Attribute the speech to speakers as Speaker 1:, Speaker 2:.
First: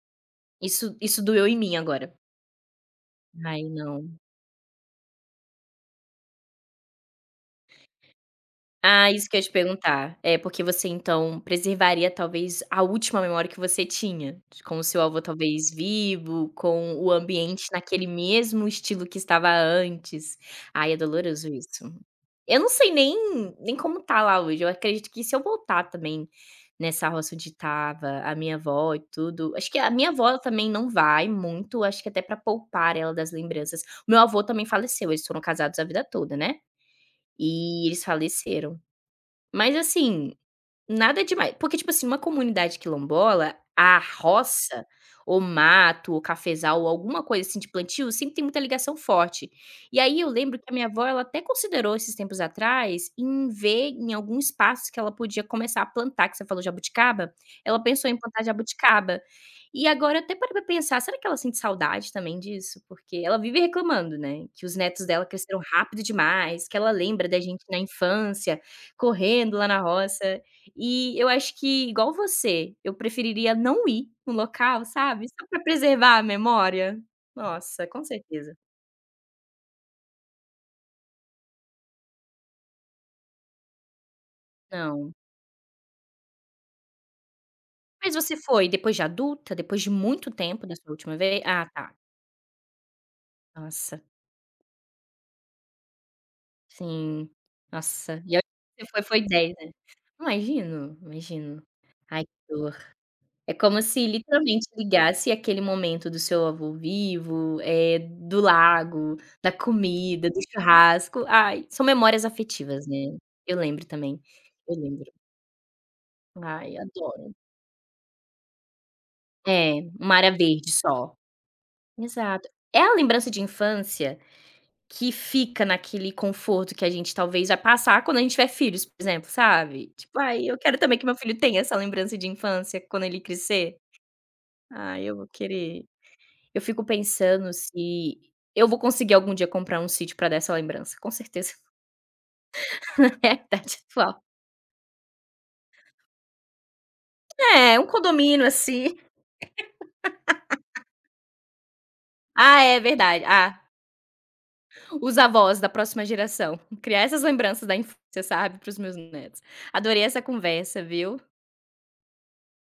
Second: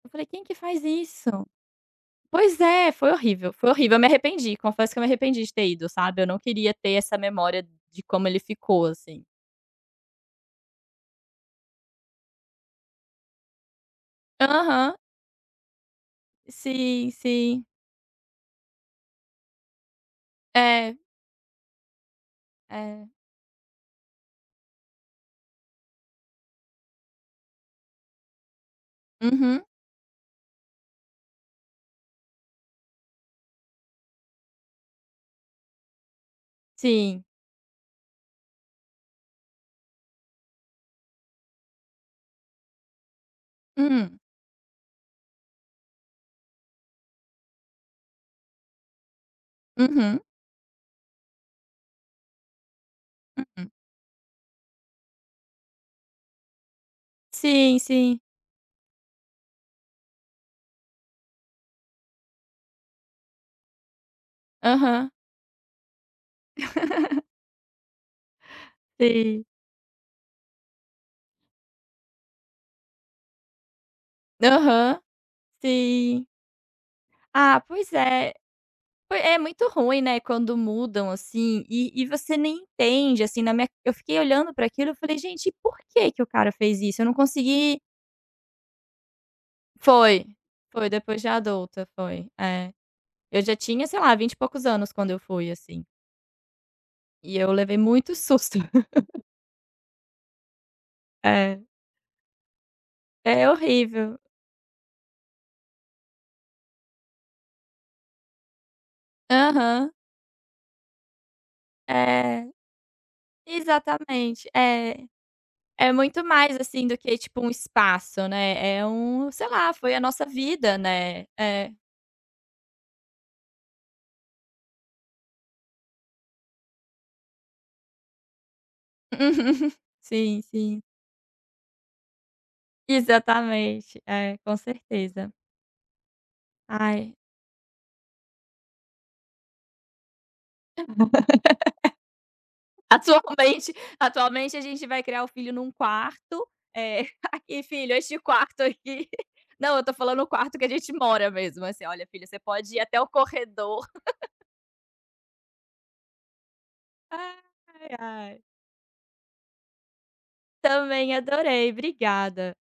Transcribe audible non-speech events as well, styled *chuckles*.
Speaker 1: Eu falei: "Quem que faz
Speaker 2: Isso isso
Speaker 1: isso?".
Speaker 2: doeu em mim agora.
Speaker 1: Pois é, foi horrível,
Speaker 2: Ai
Speaker 1: foi horrível, eu me
Speaker 2: não.
Speaker 1: arrependi, confesso que eu me arrependi de ter ido, sabe, eu não queria ter essa memória de como ele ficou,
Speaker 2: Ah,
Speaker 1: assim.
Speaker 2: isso que eu te perguntar. É, porque você então preservaria, talvez, a última memória que você tinha, com o
Speaker 1: Aham.
Speaker 2: seu avô, talvez, vivo, com o
Speaker 1: Sim,
Speaker 2: ambiente
Speaker 1: sim.
Speaker 2: naquele mesmo estilo que estava antes. Ai,
Speaker 1: É.
Speaker 2: é doloroso isso. Eu não sei
Speaker 1: É.
Speaker 2: nem nem como está lá hoje, eu acredito que se eu voltar também, nessa roça onde estava a minha vó e tudo
Speaker 1: Uhum.
Speaker 2: acho que a minha vó também não vai muito, acho que até para poupar ela das lembranças. O meu avô também faleceu, eles foram casados a vida toda, né.
Speaker 1: Sim.
Speaker 2: E eles faleceram. Mas assim, nada demai porque tipo assim, uma comunidade quilombola, a
Speaker 1: Hum.
Speaker 2: roça, ou mato, ou cafezal, ou alguma coisa assim de plantio, sempre tem muita ligação forte, e
Speaker 1: Uhum.
Speaker 2: aí eu lembro que a minha avó, ela até considerou esses tempos atrás, em
Speaker 1: Hum.
Speaker 2: ver em algum espaço que ela podia começar a plantar, que você falou: "Jabuticaba", ela
Speaker 1: Sim,
Speaker 2: pensou em
Speaker 1: sim.
Speaker 2: plantar jabuticaba. E agora até parei para pensar, "será que ela sente saudade também disso?", porque ela vive reclamando, né, que os netos
Speaker 1: Aham.
Speaker 2: dela cresceram rápido demais, que ela
Speaker 1: *laughs*
Speaker 2: lembra da gente na infância,
Speaker 1: Sim.
Speaker 2: correndo lá na roça, e eu acho que igual você, eu preferiria não ir no local,
Speaker 1: Aham,
Speaker 2: sabe, só para preservar a
Speaker 1: sim.
Speaker 2: memória.
Speaker 1: Ah,
Speaker 2: Nossa,
Speaker 1: pois
Speaker 2: com
Speaker 1: é,
Speaker 2: certeza.
Speaker 1: foi é muito ruim, né, quando mudam assim, e e você nem entende, assim, na minha eu fiquei olhando para aquilo, eu
Speaker 2: Não.
Speaker 1: falei: "Gente, por que que o cara fez isso?", eu não consegui
Speaker 2: Mas você foi depois de adulta, depois de
Speaker 1: Foi,
Speaker 2: muito tempo da sua
Speaker 1: foi
Speaker 2: última
Speaker 1: depois de
Speaker 2: ve Ah,
Speaker 1: adulta,
Speaker 2: tá.
Speaker 1: foi. É. Eu já tinha, sei
Speaker 2: Nossa.
Speaker 1: lá, 20 e poucos anos quando eu fui, assim.
Speaker 2: Sim.
Speaker 1: E eu levei muito
Speaker 2: Nossa, e a
Speaker 1: susto.
Speaker 2: você foi foi
Speaker 1: *laughs*
Speaker 2: 10, ali. Imagino, imagino.
Speaker 1: É.
Speaker 2: Ai que dor.
Speaker 1: É
Speaker 2: É como se,
Speaker 1: horrível.
Speaker 2: literalmente, ligasse aquele momento do seu avô vivo, eh, do lago, da
Speaker 1: Aham.
Speaker 2: comida, do churrasco. Ai, são memórias
Speaker 1: É.
Speaker 2: afetivas, né. Eu lembro também,
Speaker 1: Exatamente,
Speaker 2: eu
Speaker 1: é.
Speaker 2: lembro.
Speaker 1: É muito mais,
Speaker 2: Ai,
Speaker 1: assim, do que,
Speaker 2: adoro.
Speaker 1: tipo, um espaço, né, é um sei
Speaker 2: É,
Speaker 1: lá, foi a
Speaker 2: uma
Speaker 1: nossa
Speaker 2: área verde
Speaker 1: vida,
Speaker 2: só.
Speaker 1: né. É.
Speaker 2: Exato. É a lembrança de infância, que fica naquele conforto que a gente, talvez, vai passar quando a gente tiver filhos, por exemplo,
Speaker 1: *laughs*
Speaker 2: sabe? Tipo
Speaker 1: Sim,
Speaker 2: "ai, eu quero
Speaker 1: sim.
Speaker 2: também que meu filho tenha essa lembrança de infância quando ele crescer".
Speaker 1: Exatamente. É, com
Speaker 2: Ai, eu vou
Speaker 1: certeza.
Speaker 2: querer. Eu fico
Speaker 1: Ai.
Speaker 2: pensando se eu vou conseguir algum dia comprar um sítio para dessa lembrança, com certeza.
Speaker 1: *laughs*
Speaker 2: É a
Speaker 1: Atualmente
Speaker 2: idade atual.
Speaker 1: atualmente a gente vai criar o filho em um quarto, eh, *chuckles* e
Speaker 2: É, um
Speaker 1: "filho, este
Speaker 2: condomínio,
Speaker 1: quarto
Speaker 2: assim.
Speaker 1: aqui" Não, eu estou falando o quarto que a
Speaker 2: *laughs*
Speaker 1: gente mora mesmo, assim, "Olha filho, você
Speaker 2: Ah
Speaker 1: pode
Speaker 2: é,
Speaker 1: ir até o
Speaker 2: verdade, ah.
Speaker 1: corredor". *laughs*
Speaker 2: Os avós da próxima geração, criar essas lembranças da
Speaker 1: Ai,
Speaker 2: infância,
Speaker 1: ai.
Speaker 2: sabe, para os meus netos. Adorei essa conversa,
Speaker 1: Também
Speaker 2: viu.
Speaker 1: adorei, obrigada.